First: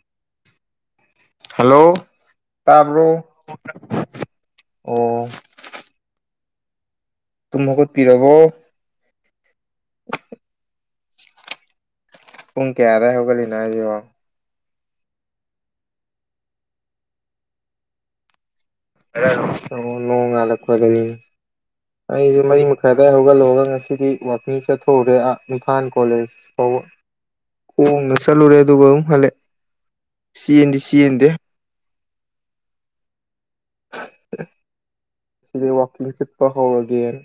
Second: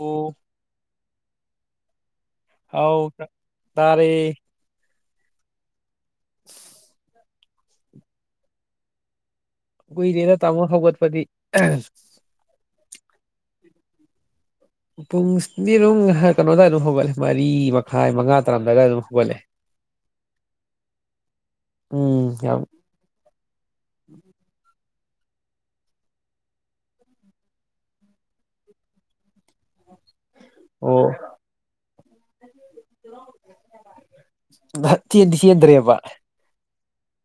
ꯑꯣ ꯍꯜꯂꯣ ꯇꯕ꯭ꯔꯣ ꯍꯥꯎ ꯇꯥꯔꯦ ꯑꯣ [unintelligible] ꯇꯨꯝ ꯍꯧꯒꯠꯄꯤꯔꯕꯣ ꯀꯣꯏꯗꯦꯔ ꯇꯥꯃꯣ ꯍꯒꯠꯄꯗꯤ ꯄꯨꯡ ꯀꯌꯥꯋꯥꯏ ꯍꯧꯒꯠꯂꯤꯅꯣ ꯍꯥꯏꯁꯤꯕꯣ ꯄꯨꯡꯁꯤꯗꯤ ꯑꯗꯨꯅꯨꯡ ꯀꯩꯅꯣꯗꯥꯏ ꯑꯗꯨꯝ ꯍꯧꯒꯠꯂꯦ ꯃꯔꯤ ꯃꯈꯥꯏ ꯃꯉꯥ ꯝꯕꯗꯕꯨꯂꯦ ꯅꯣꯡꯉꯥꯜꯂꯛꯄꯗꯅꯤ ꯎꯝ ꯑꯩꯁꯦ ꯌꯥꯝ ꯃꯔꯤ ꯃꯈꯥꯏꯗ ꯍꯧꯒꯠꯂꯛꯑꯒ ꯉꯁꯤꯗꯤ ꯋꯥ ꯆꯠꯊꯣꯛ ꯍꯧꯔꯦ ꯏꯝꯐꯥꯜ ꯀꯣꯂꯦꯖ ꯐꯥꯎ ꯍꯣꯡꯅ ꯆꯠꯂꯨꯔꯦ ꯑꯗꯨꯒ ꯑꯃꯝꯛ ꯍꯜꯂꯛ ꯆꯟꯗꯤ ꯆꯟꯗꯦ ꯊ ꯇ ꯀꯟ ꯇ꯭ꯔꯕ ꯒꯦꯔ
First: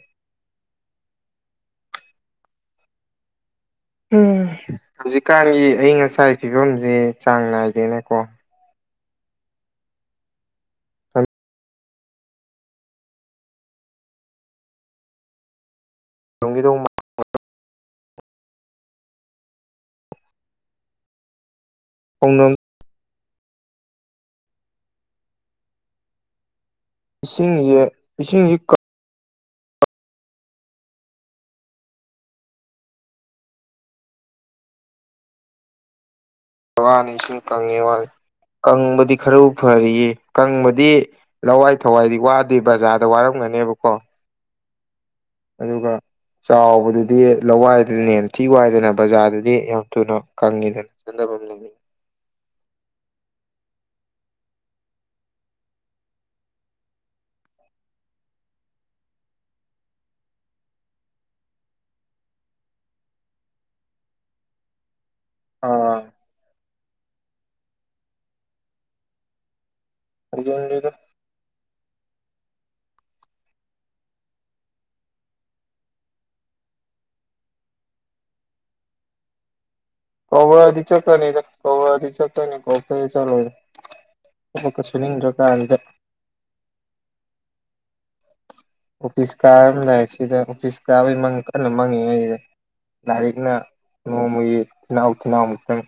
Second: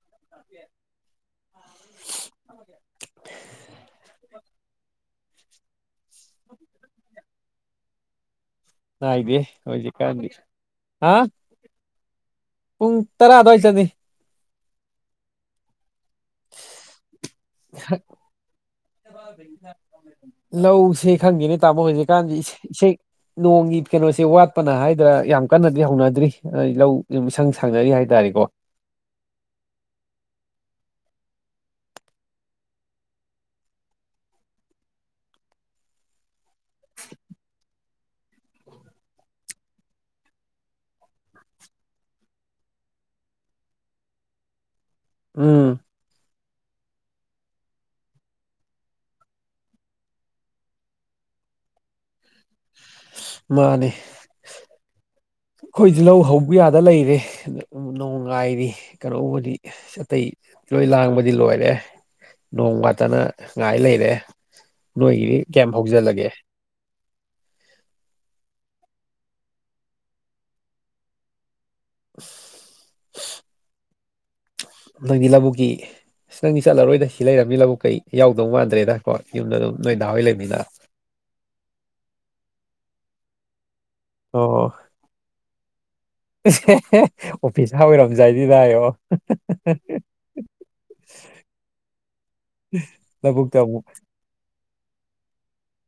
ꯎꯝ ꯍꯧꯖꯤꯛꯀꯥꯟꯒꯤ ꯑꯌꯤꯡ ꯑꯁꯥꯒꯤ ꯐꯤꯕꯝꯁꯦ ꯆꯥꯡ ꯅꯥꯏꯗꯦꯅꯦꯀꯣ ꯍꯗꯦ ꯍꯣꯏꯖ ꯀ ꯍꯥ ꯄꯨꯡ ꯇꯔꯥ ꯑꯗꯨꯋꯥꯏ ꯆꯠꯅꯤ ꯇꯣꯡꯒꯤꯤꯗ ꯂꯧꯁꯦ ꯈꯪꯒꯦꯅꯦ ꯇꯥꯕ ꯍꯧꯖꯤꯛꯀꯥꯟꯗꯤ ꯍꯧꯅꯝ ꯏꯁꯩ ꯅꯣꯡꯒꯤ ꯀꯩꯅꯣꯁꯦ ꯋꯥꯠꯄꯅ ꯍꯥꯏꯗ꯭ꯔꯥ ꯌꯥꯝ ꯀꯟꯅꯗꯤ ꯍꯧꯅꯗ꯭ꯔꯤ ꯂꯧ ꯏꯁꯪ ꯏꯁꯤꯡꯁꯦ ꯁꯪꯅꯔꯤ ꯍꯥꯏꯇꯥꯔꯦꯀꯣ ꯏꯁꯤꯡꯁꯦ ꯕꯥꯅꯤꯁꯨꯨꯝ ꯀꯪꯉꯦ ꯋꯥ ꯀꯪꯕꯗꯤ ꯈꯔ ꯐꯔꯤꯌꯦ ꯀꯪꯕꯗꯤ ꯂꯋꯥꯏ ꯊꯋꯥꯏꯗꯤ ꯋꯥꯗꯦ ꯕꯖꯥꯔꯗ ꯋꯥꯔꯝ ꯃꯅꯦꯕꯀꯣ ꯎꯝ ꯑꯗꯨꯒ ꯆꯥꯎꯕꯗ ꯑꯗꯨꯗꯤ ꯂꯋꯥꯏꯗꯅꯦ ꯌꯥꯝꯊꯤ ꯋꯥꯏꯗꯅ ꯕꯖꯥꯔꯗꯗꯤ ꯌꯥꯝ ꯊꯨꯅ ꯀꯪꯉꯤꯗꯅ ꯆꯅꯐꯝꯅꯦ [unintelligible] ꯃꯥꯅꯦ ꯑꯩꯈꯣꯏꯖꯤꯤꯜꯍꯧ ꯍꯧꯕ ꯌꯥꯗ ꯂꯩꯔꯦ ꯅꯅꯨꯡꯉꯥꯏꯔꯤ ꯀꯩꯅꯣꯕꯨꯗꯤ ꯑꯇꯩ ꯂꯣꯏ ꯂꯥꯡꯕꯗꯤ ꯂꯣꯏꯔꯦ ꯅꯣꯡ ꯋꯥꯇꯅ ꯉꯥꯏ ꯂꯩꯔꯦ ꯅꯣꯏꯒꯤꯗꯤ ꯀꯌꯥꯝ ꯑꯥ ꯍꯧꯖꯤꯜꯂꯒꯦ ꯑꯗꯨꯦꯗ [unintelligible] ꯅ ꯏꯂꯕꯨꯣ ꯀ ꯑꯁ ꯅꯪꯗꯤ ꯆꯠꯂꯔꯣꯏꯗ ꯁꯤ ꯂꯩꯔꯝꯅꯤ ꯂꯕꯨꯛ ꯀꯩ ꯌꯥꯎꯗꯧ ꯃꯥꯟꯗ꯭ꯔꯦꯗꯀꯣ ꯌꯨꯝꯗ ꯑꯗꯨꯝ ꯅꯣꯏ ꯗꯥ ꯍꯣꯏ ꯂꯩꯕꯅꯤꯅ ꯀꯧꯔꯗꯤ ꯆꯀꯅꯤ ꯀꯧꯥꯗꯤ ꯆꯀꯅꯤ ꯀꯧꯈ ꯆꯂ ꯑꯣ ꯑꯣꯐꯤꯁ ꯑꯣꯏꯔꯣꯝꯖꯏ ꯑꯣꯐꯤꯁ ꯀꯥꯔ ꯑꯃꯗꯥꯏ ꯁꯤꯗ ꯑꯣꯐꯤꯁ ꯀꯥꯕꯒꯤ ꯀꯟꯅ ꯃꯪꯉꯤ ꯍꯥꯏꯁꯤꯗ ꯂꯥꯏꯔꯤꯛꯅ ꯂꯧꯕꯨꯛꯇ ꯑꯃꯨꯛ ꯅꯣꯡꯃꯒꯤ ꯊꯤꯜꯅꯥꯎ ꯊꯤꯜꯅꯥꯎ ꯑꯃꯨꯛꯇꯪ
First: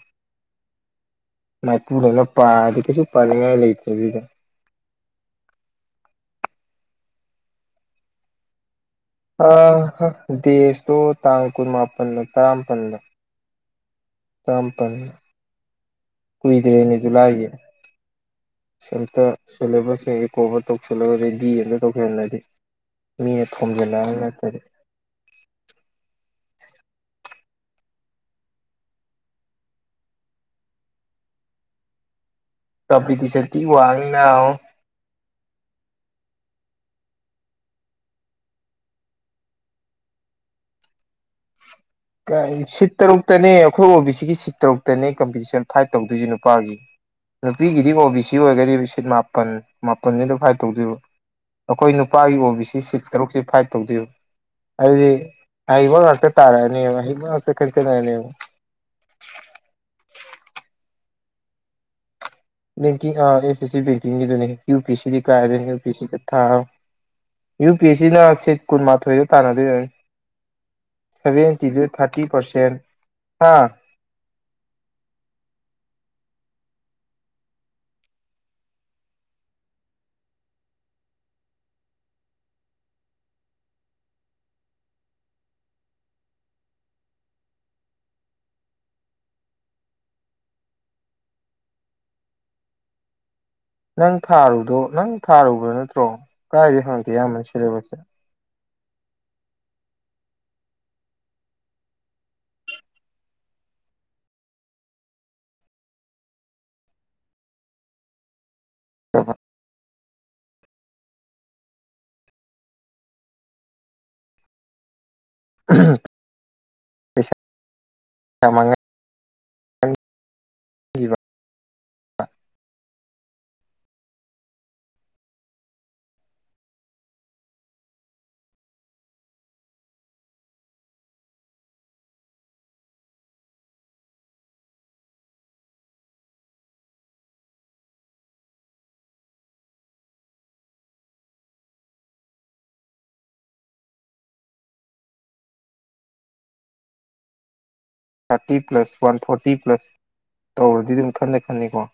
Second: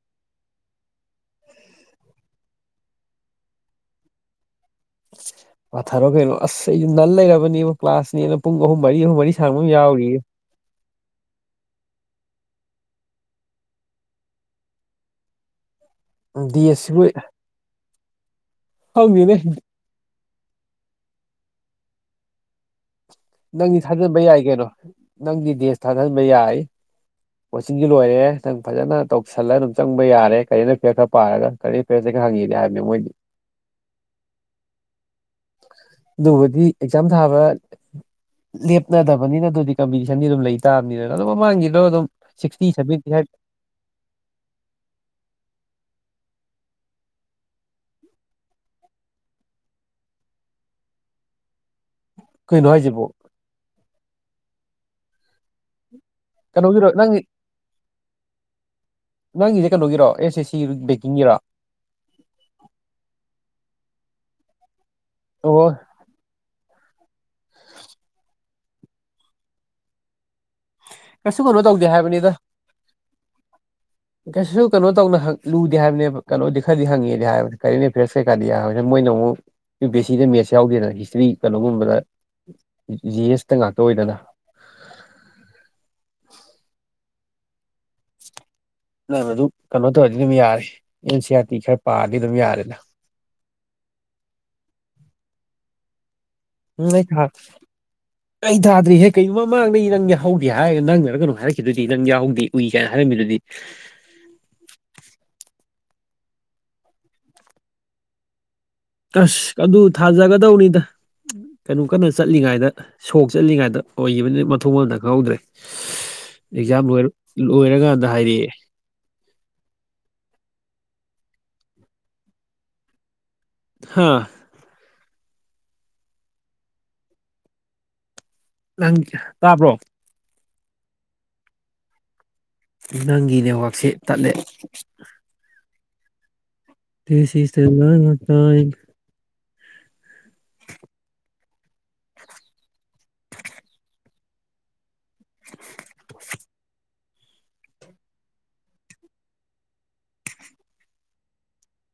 ꯃꯥꯏꯄꯨꯗꯅ ꯄꯥꯗꯤ ꯀꯩꯁꯨ ꯄꯥꯅꯤꯡꯉꯥꯏ ꯂꯩꯇ꯭ꯔꯦ ꯁꯤꯗ ꯄꯊꯔꯣ ꯀꯩꯅꯣ ꯑꯁ ꯑꯩ ꯅꯟ ꯂꯩꯔꯕꯅꯦꯕ ꯀ꯭ꯂꯥꯁꯅꯦꯅ ꯄꯨꯡ ꯑꯍꯨꯝ ꯃꯔꯤ ꯑꯍꯨꯝ ꯃꯔꯤ ꯑ ꯁꯥꯡꯕ ꯑꯃ ꯌꯥꯎꯔꯤꯌꯦ ꯗꯦꯁꯇꯣ ꯇꯥꯡ ꯀꯨꯟꯃꯥꯄꯜꯗ ꯇꯔꯥꯃꯥꯄꯜꯗ ꯇꯄ ꯗꯦꯁꯁꯤꯕꯨ ꯀꯨꯏꯗꯅꯤꯗꯨ ꯂꯥꯏꯦ ꯁꯝꯇ ꯈꯪꯗꯦꯅꯦ ꯁꯤꯂꯦꯕꯁꯁꯤꯡ ꯔꯤꯀꯣꯚꯔ ꯇꯧꯁꯤꯜꯂꯒ ꯔꯦꯗꯤ ꯑ ꯑꯃꯇ ꯇꯧꯁꯤꯜꯍꯜꯂꯔꯤ ꯅꯪꯗꯤ ꯊꯥꯖꯟꯕ ꯌꯥꯏ ꯀꯩꯅꯣ ꯅꯪꯗꯤ ꯗꯦꯁ ꯊꯥꯖꯟꯕ ꯌꯥꯏ ꯀꯣꯆꯤꯡꯁꯤ ꯂꯣꯏꯔꯦ ꯅꯪ ꯐꯖꯅ ꯇꯧꯁꯤꯜꯂꯒ ꯑꯗꯨꯝ ꯆꯪꯕ ꯌꯥꯔꯦ ꯀꯔꯤꯅ ꯐꯤꯔ ꯈꯔ ꯄꯥꯔꯒ ꯀꯔꯤ ꯐꯤꯔꯁꯦ ꯈꯔ ꯍꯪꯉꯤ ꯀꯄꯤ ꯇ ꯁꯇꯤ ꯋꯥꯡꯅ ꯑꯗꯨꯕꯨꯗꯤ ꯑꯦꯛꯖꯥꯝ ꯊꯥꯕ ꯂꯦꯞꯅꯗꯕꯅꯤꯅ ꯑꯗꯨꯗꯤ ꯀꯝꯄꯤꯇꯤꯁꯟꯗꯤ ꯑꯗꯨꯝ ꯂꯩ ꯇꯥꯕꯅꯤꯗꯅ ꯑꯗꯨꯝ ꯃꯃꯥꯡꯒꯤ ꯁꯤꯠ ꯇꯔꯨꯛꯇꯅꯦ ꯑꯩꯈꯣꯏ ꯑꯣꯕꯤ ꯁꯤꯒꯤ ꯁꯤꯠ ꯇꯔꯨꯛꯇꯅꯦ ꯀꯝꯄꯤꯇꯤꯁꯟ ꯐꯥꯏꯠ ꯇꯧꯗꯣꯏꯁꯤꯅꯣ ꯅꯨꯄꯥꯒꯤ ꯅꯨꯄꯤꯒꯤꯗꯤ ꯑꯣ ꯕꯤ ꯁꯤ ꯑꯣꯏꯒꯗꯤ ꯁꯤꯠ ꯃꯥꯄꯟ ꯃꯥꯄꯟꯁꯤ ꯑꯗꯨ ꯐꯥꯏꯕ ꯇꯧꯗꯣꯏꯕ ꯑꯩꯈꯣꯏ ꯅꯨꯄꯥꯒꯤ ꯑꯣ ꯕꯤ ꯀꯩꯅꯣ ꯁꯤ ꯁꯤꯠ ꯍꯥꯏꯁꯤꯕꯣ ꯇꯔꯨꯛꯁꯤ ꯐꯥꯏꯠ ꯇꯧꯗꯣꯏꯨ ꯑꯗꯨꯗꯤ ꯑꯕ ꯉꯥꯛꯇ ꯀꯩꯅꯣꯒꯤꯔꯣ ꯇꯥꯔꯛꯑꯅꯦꯕ ꯅꯪꯒꯤ ꯍꯩꯕ ꯉꯥꯛꯇ ꯈꯟꯀꯠꯅꯔꯅꯦꯕ ꯅꯪꯒꯤꯁꯦ ꯀꯩꯅꯣꯒꯤꯔꯣ ꯑꯦꯁꯦ ꯁꯤ ꯏꯤꯔꯥ ꯦꯡ ꯑꯦꯅꯤ ꯌ ꯄ ꯀꯥ ꯑꯣ ꯌ ꯄ ꯀ ꯊꯥ ꯌꯨ ꯄꯤ ꯑꯦꯁ ꯁꯤꯅ ꯁꯤꯠ ꯀꯨꯟꯃꯥꯊꯣꯏꯗ ꯇꯥꯟꯅꯗꯣꯏ ꯌꯥꯅꯤ ꯀꯩꯁꯨ ꯀꯩꯅꯣ ꯁꯚꯦꯟꯇꯤꯗꯨ ꯇꯧꯗꯦ ꯊꯥꯔꯇꯤ ꯍꯥꯏꯕꯅꯤꯗ ꯄꯔꯁꯦꯟ ꯍꯥ ꯀꯩꯁꯨ ꯀꯩꯅꯣ ꯇꯧꯅ ꯂꯨꯗꯦ ꯍꯥꯏꯕꯅꯦꯕ ꯀꯩꯅꯣꯗꯤ ꯈꯔꯗꯤ ꯍꯪꯉꯦꯗꯤ ꯍꯥꯏꯕ ꯀꯔꯤ ꯐꯦꯁ ꯀꯩꯀꯥꯗꯤ ꯍꯥꯏ ꯃꯣꯏꯅ ꯑꯃꯨꯛ ꯌꯨ ꯄꯤ ꯑꯦꯁ ꯁꯤꯗ ꯃꯦꯠꯁ ꯌꯥꯎꯗꯦꯗꯅ ꯍꯤꯁꯇ꯭ꯔꯤ ꯀꯩꯅꯣꯒꯨꯝꯕꯗ ꯖꯤ ꯑꯦꯁꯇ ꯉꯥꯛꯇ ꯑꯣꯏꯗꯅ [unintelligible] ꯃꯗꯨ ꯀꯩꯅꯣ ꯇꯧꯔꯗꯤ ꯑꯗꯨꯝ ꯌꯥꯔꯦ ꯑꯦꯟ ꯁꯤ ꯑꯥꯔ ꯇꯤ ꯈꯔ ꯄꯥꯔꯗꯤ ꯑꯗꯨꯝ ꯌꯥꯔꯦꯗ ꯅꯪ ꯊꯥꯔꯨꯗꯣ ꯅꯪ ꯊꯥꯔꯨꯕ꯭ꯔꯥ ꯅꯠꯇ꯭ꯔꯣ ꯀꯥꯏꯗꯩ ꯎꯝ ꯑꯩ ꯍꯪꯉꯛꯀꯦ ꯊ ꯑꯌꯥꯝꯕꯅ ꯁꯤꯂꯦꯕꯁꯁꯦ ꯑꯩ ꯊꯥꯗ꯭ꯔꯤꯍꯦ ꯀꯔꯤꯒꯨꯝ ꯃꯃꯥꯡꯗ ꯏꯔꯪꯒꯦ ꯍꯧꯦ ꯕꯤ ꯅꯪꯗꯅ ꯀꯩꯅꯣ ꯍꯥꯏꯔꯛꯈꯤꯗꯨꯗꯤ ꯅꯪ ꯌꯥꯎꯍꯧꯗꯦ ꯎꯏ ꯀꯥꯏꯅ ꯍꯥꯏꯔꯝꯃꯤꯗꯨꯗꯤ ꯑ ꯑꯁ ꯑꯗꯨ ꯊꯥꯖꯒꯗꯧꯅꯤꯗ ꯀꯩꯅꯣ ꯀꯟꯅ ꯆꯠꯂꯤꯉꯩꯗ ꯁꯣꯛ ꯆꯠꯂꯤꯉꯥꯏꯗ ꯑꯣꯏꯈꯤꯕꯅꯤ ꯃꯊꯣꯡ ꯃꯗ ꯈꯪꯍꯧꯗ꯭ꯔꯦ ꯑꯦꯛꯖꯥꯝ ꯄꯩꯁꯥ ꯂꯣꯏꯔꯀꯥꯟꯗ ꯍꯥꯏꯗꯤ ꯕ ꯍꯥꯥ ꯅꯪ ꯇꯥꯕ꯭ꯔꯣ ꯅꯪꯒꯤ ꯅꯦꯠꯋꯥꯛꯁꯦ ꯇꯠꯂꯦ ꯇ ꯁꯤꯁꯇ ꯉ ꯇ [unintelligible] thirty plus one forty plus ꯇꯧꯔꯗꯤ ꯑꯗꯨꯝ ꯈꯟꯅ ꯈꯅꯤꯀꯣ [unintelligible]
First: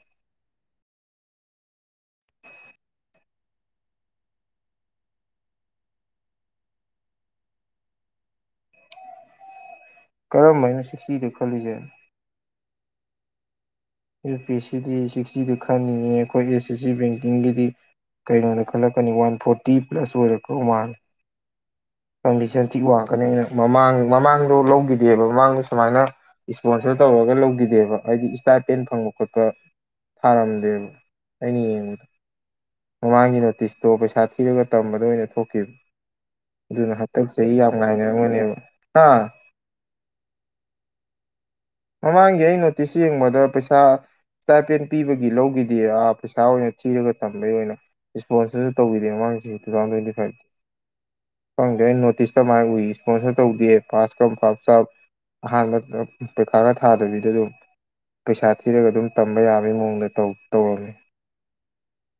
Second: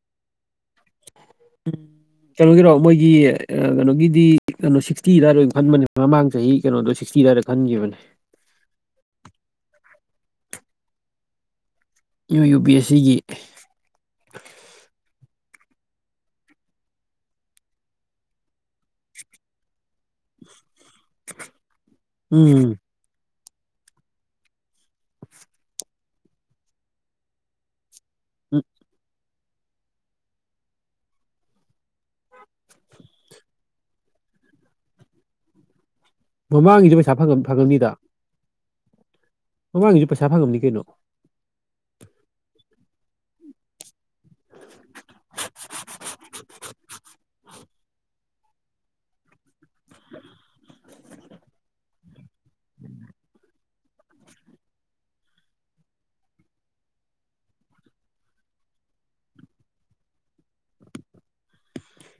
ꯎꯝ ꯀꯩꯅꯣꯒꯤꯔꯣ ꯃꯣꯏꯒꯤ ꯀꯩꯅꯣꯒꯤꯗꯤ ꯀꯩꯅꯣ ꯁꯤꯛꯁꯇꯤꯗꯥꯏꯔ ꯈꯟꯕꯅꯦ ꯃꯃꯥꯡ ꯆꯍꯤ ꯀꯩꯅꯣꯗꯣ ꯁꯤꯇꯤ ꯀꯤꯔꯔꯦ ꯈꯟꯈꯤꯕꯅꯦ [unintelligible] ꯀꯔ ꯃꯥꯏꯅꯁꯨ ꯁꯤꯤꯗꯦ ꯈꯣꯂꯤꯖꯦ ꯌꯨ ꯌꯨ ꯕꯤ ꯑꯦꯁ ꯁꯤꯒꯤ ꯌꯨ ꯄꯤ ꯁꯤꯗꯤ ꯁꯤꯛꯁꯇꯤꯗ ꯈꯟꯅꯤꯡꯉꯦ ꯑꯩꯈꯣꯏ ꯑꯦꯁ ꯑꯦꯁ ꯁꯤ ꯕꯦꯡꯀꯤꯡꯒꯤꯗꯤ ꯀꯩꯅꯣꯗ ꯈꯜꯂꯛꯀꯅꯤ ꯋꯥꯟ ꯐꯣꯔꯇꯤ ꯄ꯭ꯂꯁ ꯑꯣꯏꯔꯛꯄ ꯋꯥꯟ ꯀꯟꯗꯤꯁꯟ ꯎꯝ ꯊꯤ ꯋꯥꯡꯀꯅꯤ ꯑꯩꯅ ꯃꯃꯥꯡ ꯃꯃꯥꯡꯗꯣ ꯂꯧꯈꯤꯗꯦꯕ ꯃꯃꯥꯡꯗꯣ ꯁꯨꯃꯥꯏꯅ ꯏꯁꯄꯣꯟꯁꯔ ꯇꯧꯔꯒ ꯂꯧꯈꯤꯗꯦꯕ ꯍꯥꯏꯗꯤ ꯎꯝ ꯏꯁꯇꯥꯥꯏꯠ ꯄꯦꯟ ꯐꯪꯕ ꯈꯣꯠꯄ ꯊꯥꯔꯝꯗꯦꯕ ꯑꯩꯅ ꯌꯦꯡꯕꯗ ꯃꯃꯥꯡꯒꯤ ꯅꯣꯇꯤꯁꯇꯣ ꯄꯩꯁꯥ ꯊꯤꯔꯒ ꯇꯝꯕꯗ ꯑꯣꯏꯅ ꯊꯣꯛꯈꯤꯕ ꯃꯃꯥꯡꯒꯤꯁꯨ ꯑꯗꯨꯅ ꯄꯩꯁꯥ ꯍꯟꯇꯛꯁꯦ ꯐꯪꯉꯝ ꯑꯩ ꯌꯥꯝ ꯐꯪꯉꯝꯅꯤꯗ ꯉꯥꯏꯅꯔꯝꯒꯨꯅꯦꯕ ꯍꯥ ꯃꯃꯥꯡꯒꯤꯁꯨ ꯄꯩꯁꯥ ꯐꯪꯉꯝꯅꯤ ꯀꯩꯅꯣ ꯃꯃꯥꯡꯒꯤ ꯑ ꯅꯣꯇꯤꯁ ꯌꯦꯡꯕꯗ ꯄꯩꯁꯥ ꯄꯦꯟ ꯄꯤꯕꯒꯤ ꯂꯧꯈꯤꯗ ꯑꯥ ꯄꯩꯁꯥ ꯑꯣꯏꯅ ꯊꯤꯔꯒ ꯊꯝꯕꯒꯤ ꯑꯣꯏꯅ ꯏꯁꯄꯣꯟꯁꯔꯁꯨ ꯇꯧꯕꯤꯔꯦ ꯃꯃꯥꯡꯁꯤ ꯇꯨ ꯊꯥꯎꯖꯟ ꯇ꯭ꯋꯦꯟꯇꯤ ꯐꯥꯏꯚꯇ ꯐꯪꯗꯦ ꯑꯩꯅ ꯅꯣꯇꯤꯁꯇ ꯃꯥꯥꯏ ꯎꯏ ꯏꯁꯄꯣꯟꯁꯔ ꯇꯧꯗꯦ ꯐꯥꯁ ꯀꯝ ꯐꯞ ꯆꯞ ꯑꯍꯥꯟꯕ ꯄꯩꯈꯥꯒ ꯊꯥꯗꯕꯤꯗ ꯑꯗꯨꯝ ꯄꯩꯁꯥ ꯊꯤꯔꯒ ꯑꯗꯨꯝ ꯇꯝꯕ ꯌꯥꯕꯒꯤ ꯃꯑꯣꯡꯗ ꯇꯧꯔꯝꯃꯤ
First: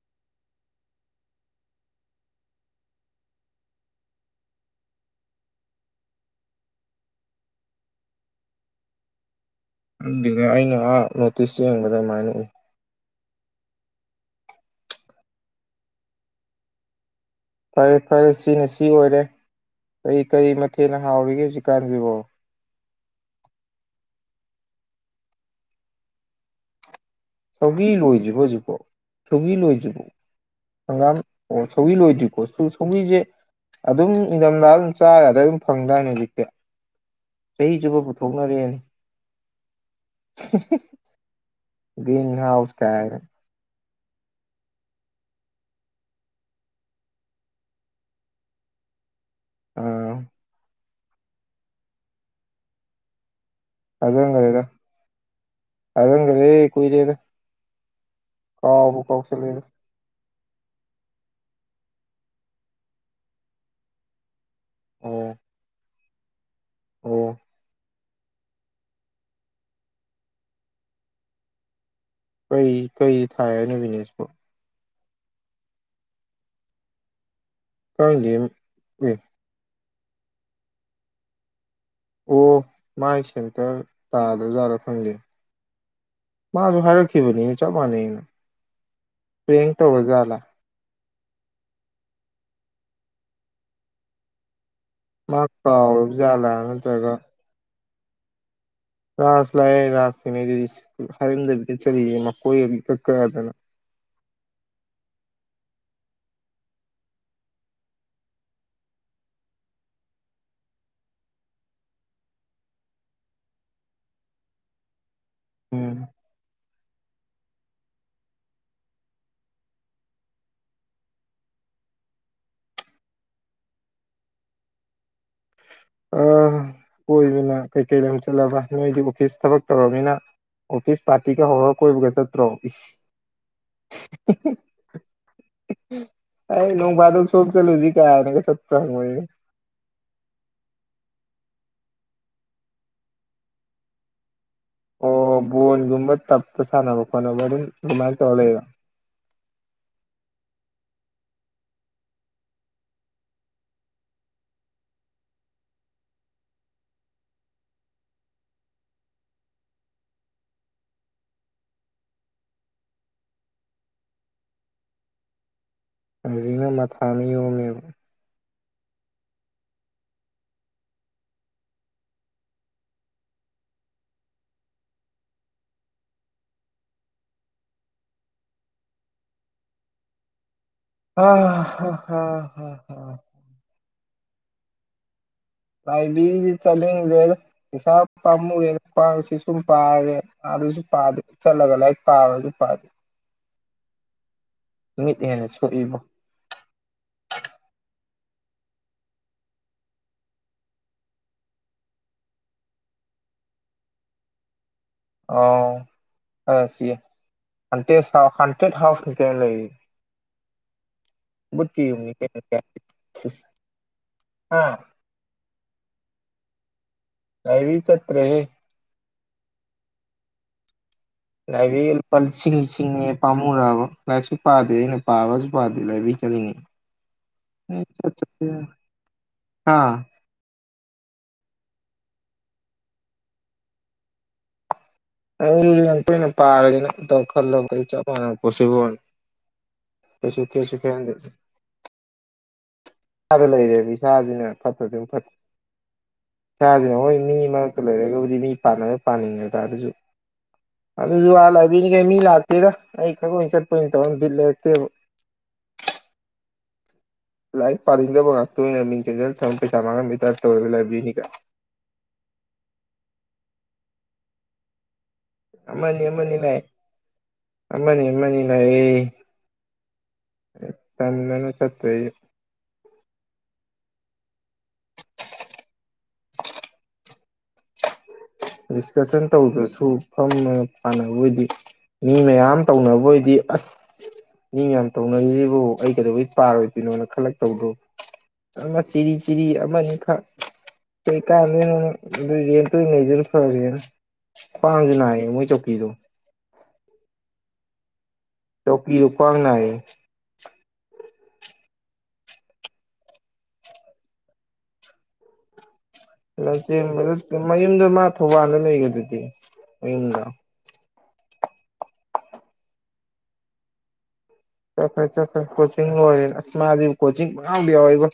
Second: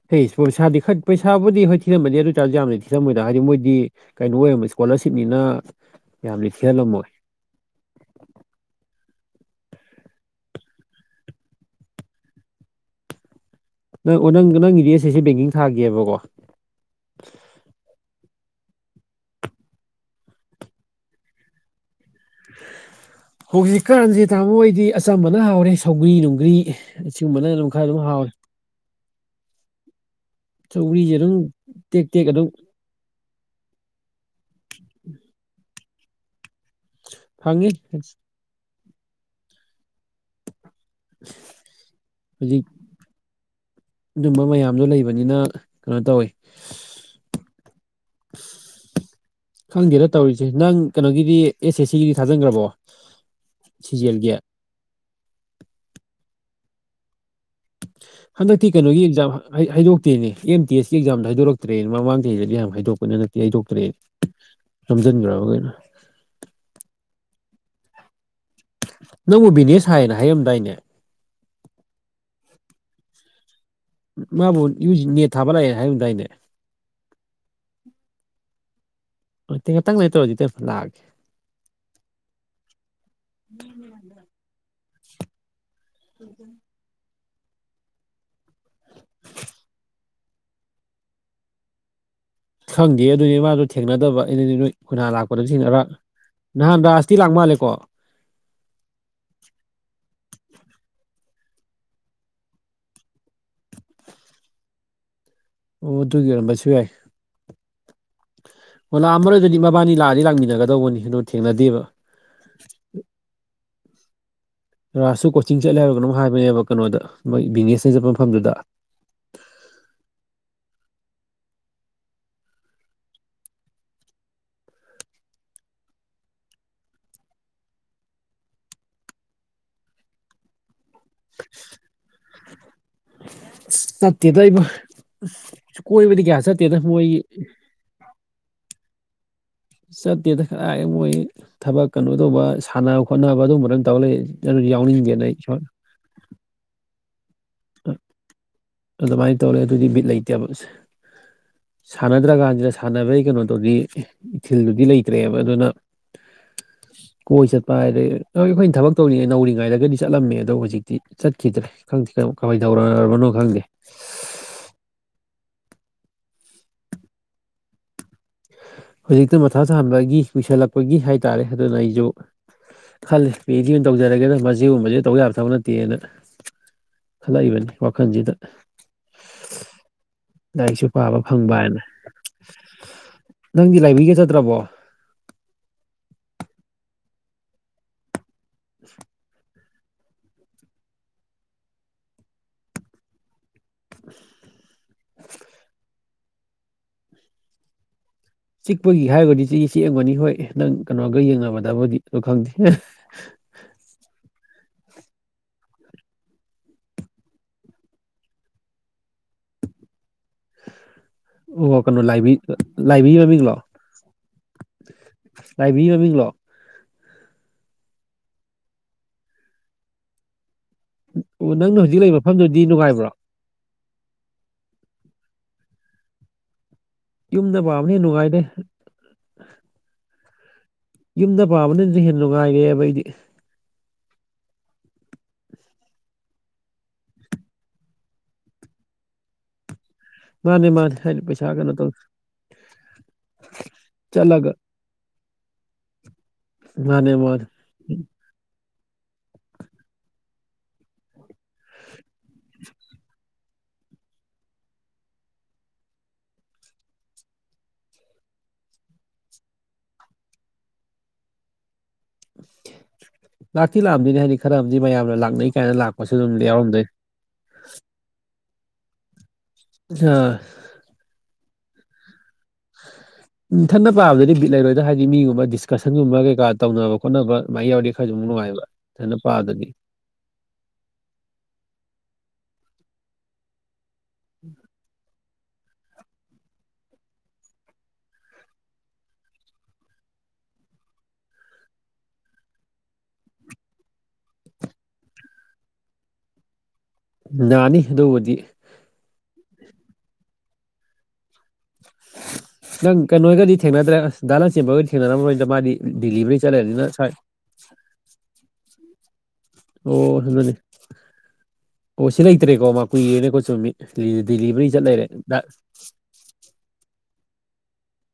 ꯍꯦ ꯏꯁ ꯄꯣꯁꯥꯗꯤ ꯈꯠ ꯄꯩꯁꯥꯕꯨꯗꯤ ꯍꯣꯏ ꯊꯤꯂꯝꯝꯃꯗꯤ ꯑꯗꯨ ꯆꯥꯔꯁꯨ ꯌꯥꯝꯅ ꯊꯤꯔꯝꯃꯣꯏꯗ ꯍꯥꯏꯗꯤ ꯃꯣꯏꯗꯤ ꯀꯩꯅꯣ ꯑꯣꯏꯔꯝꯃꯦ ꯏꯁꯀꯣꯂꯔꯁꯤꯞꯅꯤꯅ ꯌꯥꯝꯅ ꯊꯤꯍꯜꯂꯝꯃꯣꯏ [unintelligible] ꯑꯗꯨꯗ ꯑꯩꯅ ꯑꯥ ꯅꯣꯇꯤꯁꯁ ꯌꯦꯡꯕꯗ ꯑꯗꯨꯃꯥꯏꯅ ꯎꯏ ꯅꯪ ꯅꯪ ꯅꯪꯒꯤ ꯗꯤ ꯑꯦꯁ ꯁꯤꯁꯤ ꯕꯦꯡꯀꯤꯡ ꯊꯥꯒꯦꯕꯀꯣ ꯐꯔꯦ ꯐꯔꯦ ꯁꯤꯅ ꯁꯤ ꯑꯣꯏꯔꯦ ꯀꯔꯤ ꯀꯔꯤ ꯃꯊꯦꯜꯅ ꯍꯥꯎꯔꯤꯒꯦ ꯍꯧꯖꯤꯛꯀꯥꯟꯁꯤꯕꯣ ꯍꯧꯖꯤꯛꯀꯥꯟꯁꯦ ꯇꯥꯃꯣ ꯍꯣꯏꯗꯤ ꯑꯆꯝꯕꯅ ꯍꯥꯎꯔꯦ ꯁꯧꯒ꯭ꯔꯤ ꯅꯨꯡꯒ꯭ꯔꯤ ꯁꯤꯒꯨꯝꯕꯅ ꯑꯗꯨꯝ ꯈꯔ ꯊꯒꯤ ꯑꯗꯨꯝ ꯂꯣꯏ ꯍꯥꯎꯔꯦ ꯕ ꯕ ꯊꯒꯤ ꯂꯣꯏꯖꯕ ꯁꯧꯒ꯭ꯔꯤꯁꯦ ꯍꯪꯒꯥꯝ ꯑꯗꯨꯝ ꯑꯣ ꯁꯧꯒꯔꯤ ꯇꯦꯛ ꯇꯦꯛ ꯂꯣꯏꯗ꯭ꯔꯤꯀꯣ ꯑꯗꯨꯝ ꯁ ꯁꯧꯒꯔꯤꯁꯦ ꯑꯗꯨꯝ ꯏꯊꯝꯗꯥꯥ ꯑꯗꯨꯝ ꯆꯥꯒꯗ ꯑꯗꯨꯝ ꯐꯪꯗꯥꯏꯅꯦ ꯍꯧꯖꯤꯛꯇꯤ ꯐꯪꯉꯤ ꯆꯍꯤ ꯆꯨꯞꯕ ꯄꯨꯊꯣꯛꯅꯔꯦꯅꯤ [unintelligible] ꯔꯤꯟ ꯍꯧꯖꯤꯛ ꯍꯁ ꯀ ꯑꯗꯨꯝꯕ ꯃꯌꯥꯝꯗꯣ ꯂꯩꯕꯅꯤꯅ ꯀꯩꯅꯣ ꯇꯧꯋꯤ [unintelligible] ꯈꯪꯗꯦꯗ ꯑꯥ ꯇꯧꯔꯤꯁꯦ ꯅꯪ ꯀꯩꯅꯣꯒꯤꯗꯤ ꯑꯦꯁ ꯑꯦꯁ ꯁꯤꯒꯤꯗꯤ ꯊꯥꯖꯤꯟꯈ꯭ꯔꯕꯣ ꯑ ꯁꯤꯖꯦꯜꯒꯤ ꯀꯔꯤꯗ ꯑꯗꯨ ꯀꯔꯤ ꯀꯣꯏꯔꯦꯗ ꯍꯟꯗꯛꯇꯤ ꯀꯩꯅꯣꯒꯤ ꯑꯦꯛꯖꯥꯝ ꯍꯥꯏꯗꯣꯛꯇꯦꯅꯦ ꯑꯦꯝ ꯇꯤ ꯑꯦꯁꯀꯤ ꯑꯦꯛꯖꯥꯝꯗ ꯍꯥꯏꯗꯣꯔꯛꯇ꯭ꯔꯦꯅ ꯃꯃꯥꯡ ꯆꯍꯤꯗꯗꯤ ꯌꯥꯝ ꯍꯥꯏꯗꯣꯛꯄꯅ ꯅꯠꯇꯦ ꯍꯥꯏꯗꯣꯛꯇ꯭ꯔꯦꯗꯤ ꯑꯣ ꯔꯝꯖꯟꯒ꯭ꯔꯕꯒꯦꯅ ꯑꯣ ꯅꯪꯕꯨ ꯕꯤꯅꯦꯁ ꯍꯥꯏꯅ ꯍꯥꯏꯔꯝꯗꯥꯏꯅꯦ ꯀꯩ ꯀꯩ ꯊꯥꯏꯅꯕꯤꯅꯦꯁꯄ ꯃꯥꯕꯨ ꯌꯨ ꯅꯦꯠ ꯊꯥꯕ ꯂꯥꯛ ꯍꯥꯏꯌꯨꯗꯥꯏꯅꯦ ꯈꯪꯗꯤꯌꯦ ꯉꯦꯛꯇꯪ ꯂꯩꯔꯒ ꯇꯧꯔꯁ ꯏꯇꯩꯃ ꯂꯥꯛꯑꯒꯦ ꯑꯣ ꯃꯥꯏ ꯁꯦꯟꯇꯔ ꯇꯥꯗ꯭ꯔꯖꯥꯠꯂ ꯈꯪꯗꯦ ꯃꯥ ꯑꯗꯨ ꯍꯥꯏꯔꯛ ꯕꯨꯅꯤ ꯆꯞ ꯃꯥꯅꯩꯅ ꯄ꯭ꯔꯦꯡ ꯇꯧꯔꯤꯖꯠꯂ ꯈꯪꯗꯦ ꯑꯗꯨꯅꯤ ꯃꯥꯗꯣ ꯊꯦꯡꯅꯗꯕ ꯑꯩꯅ ꯅꯣꯏ ꯈꯣꯏꯅꯥ ꯃꯥ ꯂꯥꯛꯄꯗꯁꯨ ꯊꯦꯡꯅꯔꯒ ꯀꯥꯎꯔꯕ ꯖꯥꯠꯂꯥ ꯅꯍꯥꯟ ꯔꯥꯖꯇꯤ ꯂꯥꯛ ꯃꯥꯜꯂꯦꯀꯣ ꯔꯥꯁ ꯂꯥꯛꯑꯦ ꯔꯥꯁ ꯊꯦꯡꯅꯩꯗꯨꯗꯤ ꯍꯥꯏꯔꯝꯗꯕꯤꯗ ꯆꯠꯂꯤꯗꯨꯗꯤ ꯃꯀꯣꯏ ꯑꯅꯤ ꯏꯀꯛ ꯀꯛꯂꯗꯅ [inaudible] ꯑꯣ ꯑꯗꯨꯒꯤ ꯑꯣꯏꯔꯝꯕꯁꯨ ꯌꯥꯏ ꯑꯣ ꯂꯥꯛꯑꯃꯔꯣꯏ ꯑꯗꯨꯗꯤ ꯃꯕꯥꯅꯤ ꯂꯥꯛꯑꯗꯤ ꯂꯥꯡꯃꯤꯟꯅꯒꯗꯧꯕꯅꯤ ꯑꯗꯣ ꯊꯦꯡꯅꯗꯦꯕ [inaudible] ꯔꯥꯥꯁꯁꯨ ꯀꯣꯆꯤꯡ ꯆꯠꯂꯦ ꯍꯥꯏꯕꯔ ꯀꯩꯅꯣꯝ ꯍꯥꯏꯕꯅꯦꯕ ꯀꯩꯅꯣꯗ ꯃꯣꯏ ꯕꯤꯅꯤꯁ ꯍꯩꯖꯤꯡꯄꯣ ꯃꯐꯝꯗꯨꯗ ꯑ ꯀꯣꯏꯕꯅ ꯀꯩꯀꯩꯗ ꯆꯠꯂꯕ ꯅꯣꯏꯗꯤ ꯑꯣꯐꯤꯁ ꯊꯕꯛ ꯇꯧꯔꯕꯅꯤꯅ ꯑꯣꯐꯤꯁ ꯄꯥꯇꯤ ꯗꯣ ꯍꯧꯔꯒ ꯀꯣꯏꯕꯒ ꯆꯇ꯭ꯔꯣ ꯏꯁ ꯆꯠꯇꯦꯗ ꯏꯕꯣ ꯑꯩ ꯅꯣꯡ ꯐꯥꯗꯣꯛ ꯁꯣꯝ ꯆꯠꯂꯨꯖꯤ ꯀꯥꯏꯅ ꯒ ꯆꯠꯄ꯭ꯔ ꯍꯪꯕꯅꯤꯗ ꯆꯠꯇꯦꯗ ꯀꯗꯥꯏ ꯃꯣꯏ ꯊꯕꯛ ꯀꯩꯅꯣ ꯇꯧꯕ ꯁꯥꯟꯅꯕ ꯈꯣꯠꯅꯕ ꯑꯗꯨꯒꯨꯝꯕꯗ ꯇꯧꯔ ꯂꯩ ꯑꯗꯨꯗꯤ ꯌꯥꯎꯅꯤꯡꯗꯦꯅ ꯑꯣ ꯑꯩ ꯕꯣꯟꯒꯨꯝꯕ ꯇꯞꯇ ꯁꯥꯟꯅꯕ ꯈꯣꯠꯅꯕ ꯑꯗꯨꯝ ꯑꯗꯨꯃꯥꯏꯅ ꯇꯧꯔ ꯂꯩꯔꯣ ꯑꯗꯨꯃꯥꯏꯅ ꯇꯧꯔꯦ ꯑꯗꯨꯗꯤ ꯕꯤꯠ ꯂꯩꯇꯦꯕ ꯁꯥꯟꯅꯗ꯭ꯔ ꯀꯥꯟꯁꯤꯗ ꯁꯥꯟꯅꯕꯒꯤ ꯀꯩꯅꯣ ꯇꯧꯕꯤ ꯏꯊꯤꯜꯗꯨꯗꯤ ꯂꯩꯇ꯭ꯔꯦꯕ ꯑꯗꯨꯅ [inaudible] ꯀꯣꯏ ꯆꯠꯄ ꯍꯥꯏꯔꯦ ꯑ ꯑꯩꯈꯣꯏꯅ ꯊꯕꯛ ꯇꯧꯔꯤꯉꯩ ꯅꯧꯔꯤꯉꯩꯗꯒꯗꯤ ꯆꯠꯂꯝꯃꯦ ꯑꯗꯣ ꯍꯧꯖꯤꯛꯇꯤ ꯆꯠꯈꯤꯗ꯭ꯔꯦ ꯈꯪꯗꯦ ꯀꯗꯧꯅꯔꯕꯅꯣ ꯈꯪꯗꯦ ꯍꯧꯖꯤꯛꯅ ꯃꯊꯥꯅ ꯌꯣꯝꯃꯦꯕ ꯍꯧꯖꯤꯛꯇꯤ ꯃꯊꯥ ꯁꯥꯕꯒꯤ ꯀꯨꯏꯁꯜꯂꯛꯄꯒꯤ ꯍꯥꯏꯇꯔꯦ ꯑꯗꯨꯅ ꯑꯩꯁꯨ ꯈꯜꯂꯤ ꯄꯤꯑꯖꯗꯤ ꯑꯣꯏꯅ ꯇꯧꯖꯔꯒꯦꯅ ꯃꯁꯤꯒꯨꯝꯕꯁꯤ ꯇꯧ ꯌꯥꯕ ꯊꯕꯛ ꯅꯠꯇꯦꯅ ꯈꯂꯛ ꯏꯕꯅꯤ ꯋꯥꯈꯜꯁꯤꯗ [inaudible] ꯂꯥꯏꯔꯤꯛꯁꯨ ꯄꯥꯕ ꯑ ꯐꯪꯕ ꯍꯥꯏꯅ ꯍꯥ ꯍꯥ ꯍꯥ ꯍꯥ ꯅꯪꯗꯤ ꯂꯥꯏꯕ꯭ꯔꯤ ꯒ ꯆꯠꯇ꯭ꯔꯕꯣ ꯂꯥꯏꯕ꯭ꯔꯤ ꯖꯦ ꯆꯠꯅꯤꯡꯗꯦꯗ ꯄꯩꯁꯥ ꯄꯥꯝꯃꯨꯔꯦꯗ ꯄꯥꯜꯁ ꯁꯨꯝ ꯄꯥꯔꯦ ꯑꯗꯁꯨ ꯄꯥꯗꯦ ꯆꯠꯂꯒ ꯂꯥꯏꯔꯤꯛ ꯄꯥꯕꯁꯨ ꯄꯥꯗꯦ ꯃꯤꯠ ꯍꯦꯟꯅ ꯁꯣꯛꯏꯕꯣ ꯆꯤꯛꯄꯒꯤ ꯍꯥꯏꯔꯨꯒꯗꯤ ꯆꯤꯛꯇꯤ ꯆꯤꯛꯂꯝꯒꯅꯤ ꯍꯣꯏ ꯅꯪ ꯀꯩꯅꯣꯒ ꯌꯦꯡꯅꯕꯗꯕꯨꯗꯤ ꯑꯗꯨ ꯈꯪꯗꯦ [inaudible] ꯑꯣ ꯈꯔ ꯁꯤꯛꯑꯦ ꯍꯟꯇꯦꯁ ꯍꯥꯎ ꯍꯟꯇꯦꯠ ꯍꯥꯎꯁ ꯅꯦ ꯀꯩꯅꯣ ꯂꯩꯔꯤꯗꯣ ꯑꯣ ꯀꯩꯅꯣ ꯂꯥꯏꯕ꯭ꯔꯤ ꯂꯥꯏꯕ꯭ꯔꯤ ꯁꯤꯁ ꯃꯃꯤꯡꯂꯣ ꯍꯥ ꯂꯥꯏꯕ꯭ꯔꯤ ꯃꯃꯤꯡꯂꯣ ꯂꯥꯏꯕ꯭ꯔꯤ ꯆꯠꯇ꯭ꯔꯦꯍꯦ ꯑꯣ ꯂꯥꯏꯕ꯭ꯔꯤ ꯅꯪꯅ ꯍꯧꯖꯤꯛ ꯂꯨꯄꯥ ꯂꯩꯔꯤꯕ ꯂꯤꯁꯤꯡ ꯃꯐꯝꯗꯨꯗꯤ ꯂꯤꯁꯤꯡꯅꯦ ꯅꯨꯡꯉꯥꯏꯕ꯭ꯔꯣ ꯄꯥꯝꯃꯨꯔ ꯑꯕ ꯂꯥꯏꯔꯤꯛꯁꯨ ꯄꯥꯗꯦ ꯑꯩꯅ ꯄꯥꯕꯁꯨ ꯄꯥꯗꯦ ꯂꯥꯏꯕ꯭ꯔꯤ ꯆꯠꯂꯤꯅꯦꯅ ꯌꯨꯝꯗ ꯄꯥꯕꯅ ꯍꯦꯟꯅ ꯅꯨꯡꯉꯥꯏꯔꯦ [inaudible] ꯑꯥ ꯌꯨꯝꯗ ꯄꯥꯕꯅ ꯅꯗꯤ ꯍꯦꯟꯅ ꯅꯨꯡꯉꯥꯑꯦꯕ ꯑꯩꯗꯤ ꯑꯩ ꯂꯥꯏꯔꯤꯛ ꯇꯩ ꯑꯣꯏꯅ ꯄꯔꯥꯒꯦꯗꯈꯜꯂꯕ ꯆꯞ ꯃꯅꯥꯕ ꯄꯣꯠꯁꯤꯕꯨ ꯀꯩꯁꯨ ꯃꯥꯅꯦ ꯀꯩꯁꯨ ꯃꯥꯅꯦ ꯍꯥꯏꯗꯤ ꯈꯦꯅꯗꯦꯗ ꯄꯩꯁꯥ ꯀꯩꯅꯣ ꯇꯧ ꯏꯁꯥꯗ ꯂꯩꯔꯦꯕ ꯏꯁꯥꯁꯤꯅ ꯆꯠꯂꯒ ꯐꯠꯇ꯭ꯔꯗꯤ ꯑꯗꯨꯝ ꯐꯠꯇ꯭ꯔꯦ ꯏꯁꯥꯁꯦ ꯃꯥꯅꯦ ꯍꯣꯏ ꯃꯤ ꯃꯥꯅꯦ ꯃꯔꯛꯇ ꯂꯩꯔꯒꯕꯨꯗꯤ ꯃꯤ ꯄꯥꯟꯅꯔ ꯄꯥꯅꯤꯡꯉꯦ ꯑꯗꯨꯁꯨ ꯑꯗꯨꯁꯨ ꯋꯥ ꯂꯥꯏꯕ꯭ꯔꯤꯅꯤ ꯀꯥꯏ ꯃꯤ ꯂꯥꯛꯇꯦꯗ ꯑꯩ ꯇꯪ ꯑꯣꯏꯅ ꯆꯠꯄ ꯑꯣꯏꯅ ꯇꯧꯔ ꯕꯤꯠ ꯂꯩꯔꯛꯇꯦꯕ [inaudible] ꯂꯥꯏꯔꯤꯛ ꯄꯥꯅꯤꯡꯗꯕ ꯉꯥꯛꯇ ꯑꯣꯏꯅ ꯃꯤꯡ ꯆꯟꯁꯤꯜꯂ ꯊꯝꯃ ꯄꯩꯁꯥ ꯃꯥꯡꯍꯟꯕꯩ ꯇꯥꯏꯞ ꯇꯧꯋꯦꯕ ꯂꯥꯏꯕ꯭ꯔꯤꯅꯤ ꯀꯥꯏ꯫ [inaudible] ꯂꯥꯛꯇꯤ ꯂꯥꯛꯑꯝꯗꯣꯏꯅꯦ ꯍꯥꯏꯗꯤ ꯈꯔ ꯑꯃꯗꯤ ꯃꯌꯥꯝꯅ ꯂꯥꯛꯅꯩ ꯀꯥꯏꯅ ꯑꯃꯅꯤ ꯂꯥꯛꯄꯁꯨ ꯑꯗꯨꯝ ꯑꯃꯅꯤ ꯌꯥꯎꯔꯝꯗꯣꯏꯅꯤ꯫ ꯑꯩ ꯑ [unintelligible] ꯏꯊꯟꯇ ꯄꯥꯕꯗꯗꯤ ꯕꯤꯠ ꯂꯩꯔꯣꯏꯗ ꯍꯥꯏꯗꯤ ꯃꯤꯒꯨꯝꯕ ꯗꯤꯁꯀꯁꯟꯒꯨꯝꯕ ꯀꯩꯀꯥ ꯇꯧꯅꯕ ꯈꯣꯠꯅꯕ ꯑꯗꯨꯃꯥꯏꯅ ꯌꯥꯎꯔꯤ ꯗꯤꯁꯀꯁꯟ ꯇꯧꯗ꯭ꯔꯁꯨ ꯐꯝꯗꯅ ꯄꯥꯟꯅꯕ ꯑꯣꯏꯗꯤ ꯃꯤ ꯃꯌꯥꯝ ꯇꯧꯅꯕ ꯑꯣꯏꯗꯤ ꯑꯁ ꯃꯤ ꯌꯥꯝ ꯇꯧꯅ ꯑꯗꯨ ꯑꯩ ꯀꯩꯗꯧꯕꯩ ꯄꯥꯔꯣꯏꯗꯣꯏꯅꯣꯅ ꯈꯜꯂꯛꯇꯧꯗꯣ ꯑꯃ ꯆꯤꯔꯤ ꯆꯤꯔꯤ ꯑꯃ ꯑꯅꯤꯈꯛ ꯀꯩꯀꯥꯟꯗꯣꯏꯅ ꯑꯗꯨ ꯔꯦꯟꯇ ꯂꯩꯗꯣꯏꯅꯨ [unintelligible] ꯈ꯭ꯋꯥꯡꯁꯨ ꯅꯥꯏꯌꯦ ꯃꯣꯏ ꯆꯧꯀꯤꯗꯣ ꯅꯅꯤ ꯗꯨꯕꯨꯗꯤ ꯇꯧꯀꯤꯗꯣ ꯈ꯭ꯋꯥꯡ ꯅꯥꯏꯌꯦ ꯅꯪ ꯀꯩꯅꯣꯏꯒꯗꯤ ꯊꯦꯡꯅꯗ꯭ꯔꯦ ꯑꯖ ꯗꯥ ꯂꯟꯆꯦꯟꯕꯒꯗꯤ ꯊꯦꯡꯅꯔꯝꯃꯣꯏꯗ ꯃꯥꯗꯤ ꯗꯤꯂꯤꯚꯔꯤ ꯆꯠ ꯂꯩꯔꯕꯅꯤꯅ ꯁ꯭ꯋꯥꯏ ꯂꯟꯆꯦꯟꯕꯗꯣ ꯃꯌꯨꯝꯗ ꯃꯥ ꯊꯧꯕꯥꯜꯗ ꯂꯩꯒꯗꯨꯗꯤ ꯑꯣ ꯃꯌꯨꯝꯗ ꯑꯗꯨꯅꯅꯤ ꯑꯣ ꯁꯤ ꯂꯩꯇ꯭ꯔꯦꯀꯣ ꯃꯥ ꯀꯨꯏꯌꯦꯅꯦꯀꯣ ꯆꯨꯝꯃꯤ ꯗꯤꯂꯤꯚꯔꯤ ꯆꯠ ꯂꯩꯔꯦ ꯆꯠꯄꯅꯤ ꯗꯥ ꯆꯠꯄꯅꯤ ꯀꯣꯆꯤꯡ ꯂꯣꯏꯔꯦ ꯑꯖ ꯃꯗꯤ ꯀꯣꯆꯤꯡ ꯄꯪ ꯌꯥꯎꯗ ꯌꯥꯎꯋꯦꯕꯣ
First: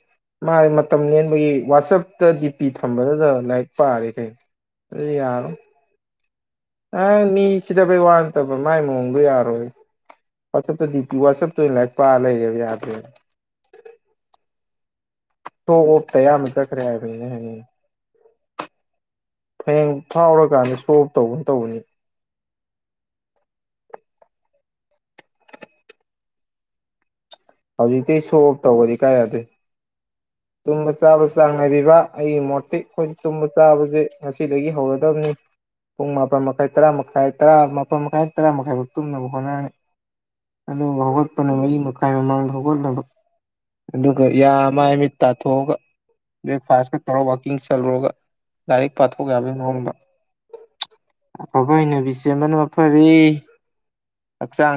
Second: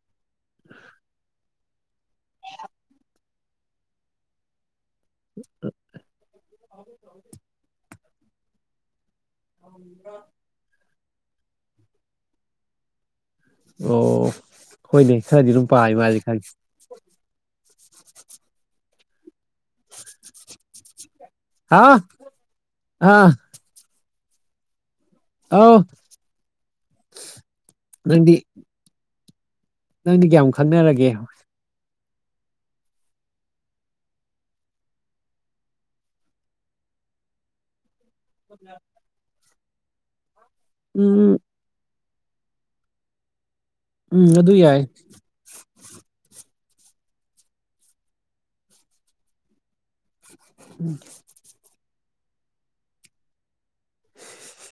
ꯃꯥꯗꯤ ꯃꯇꯝ ꯂꯦꯟꯕꯒꯤ ꯋꯥꯆꯞꯇ ꯗꯤ ꯄꯤ ꯊꯝꯕꯗꯗ ꯂꯥꯏꯔꯤꯛ ꯄꯥꯔꯦ ꯀꯩꯅꯣ ꯑꯗꯨꯗꯤ ꯌꯥꯔꯣꯏ ꯑꯪ ꯃꯤ ꯁꯤꯗꯕꯩ ꯋꯥ ꯅꯠꯇꯕ ꯃꯥꯏ ꯃꯑꯣꯡꯗꯣ ꯌꯥꯔꯣꯏ ꯋꯥꯆꯞꯇ ꯗꯤ ꯋꯥꯆꯦꯞꯇ ꯑꯣꯏ ꯂꯥꯏꯔꯤꯛ ꯄꯥ ꯂꯩꯔꯦꯕ ꯌꯥꯗ꯭ꯔꯦ ꯑꯣ ꯍꯣꯏꯅꯦ꯫ ꯈꯔꯗꯤ ꯑꯗꯨꯝ ꯄꯥꯏ ꯁꯣꯑꯣꯞ ꯇ ꯃꯥꯗꯤ ꯈꯪꯉꯤ ꯑꯌꯥꯝꯕ ꯆꯠꯈ꯭ꯔꯦ ꯍꯥꯏꯕꯅꯤ ꯑꯩꯅ ꯍꯥꯏꯅꯤ ꯍꯌꯦꯡ ꯐꯥꯎꯔꯀꯥꯟꯗ ꯁꯣꯞ ꯍꯥꯥ ꯑꯥ ꯑꯥꯎ ꯍꯧꯖꯤꯛꯇꯤ ꯁꯣ ꯑꯣꯐ ꯇꯧꯕꯗꯤ ꯀꯥꯏ ꯌꯥꯗꯣꯏꯅꯣ ꯅꯪꯗꯤ ꯀꯌꯥꯝ ꯇꯨꯝꯕ ꯈꯪꯅꯔꯒꯦ ꯆꯥꯕ ꯆꯥꯡ ꯅꯥꯏꯕꯤꯕ ꯑꯩꯒꯤ ꯃꯣꯠꯇꯤ ꯑꯩꯈꯣꯏꯗꯤ ꯇꯨꯝꯕ ꯆꯥꯕꯁꯦ ꯉꯁꯤꯗꯒꯤ ꯍꯧꯔꯗꯕꯅꯤ ꯄꯨꯡ ꯃꯥꯄꯟ ꯃꯈꯥꯏ ꯇꯔꯥ ꯃꯈꯥꯏ ꯇꯔꯥ ꯃꯥꯄꯜ ꯃꯈꯥꯏ ꯇꯔꯥ ꯃꯈꯥꯏꯐꯥꯎ ꯇꯨꯝꯅꯕ ꯍꯣꯠꯅꯔꯅꯤ ꯑꯗꯨꯒ ꯎꯝ ꯍꯧꯒꯠꯄꯅ ꯃꯔꯤ ꯃꯈꯥꯏ ꯃꯃꯥꯡꯗ ꯍꯧꯒꯠꯂꯕ ꯑꯗꯨꯒ ꯎꯝ ꯌꯥ ꯑꯗꯨ ꯌꯥꯏ ꯃꯥꯏꯃꯤꯠ ꯇꯥꯊꯣꯛꯑꯒ ꯕ꯭ꯔꯦꯛꯐꯥꯁ ꯀ ꯇꯧꯔ ꯋꯥꯛꯀꯤꯡ ꯆꯠꯂꯨꯔꯒ ꯂꯥꯏꯔꯤꯛ ꯄꯥꯊꯣꯛ ꯌꯥꯕꯒꯤ ꯃꯑꯣꯡꯗ ꯑꯐꯕ ꯍꯩꯅꯕꯤ ꯁꯦꯝꯕꯅ ꯃꯐꯥꯔꯦ ꯍꯛꯆꯥꯡ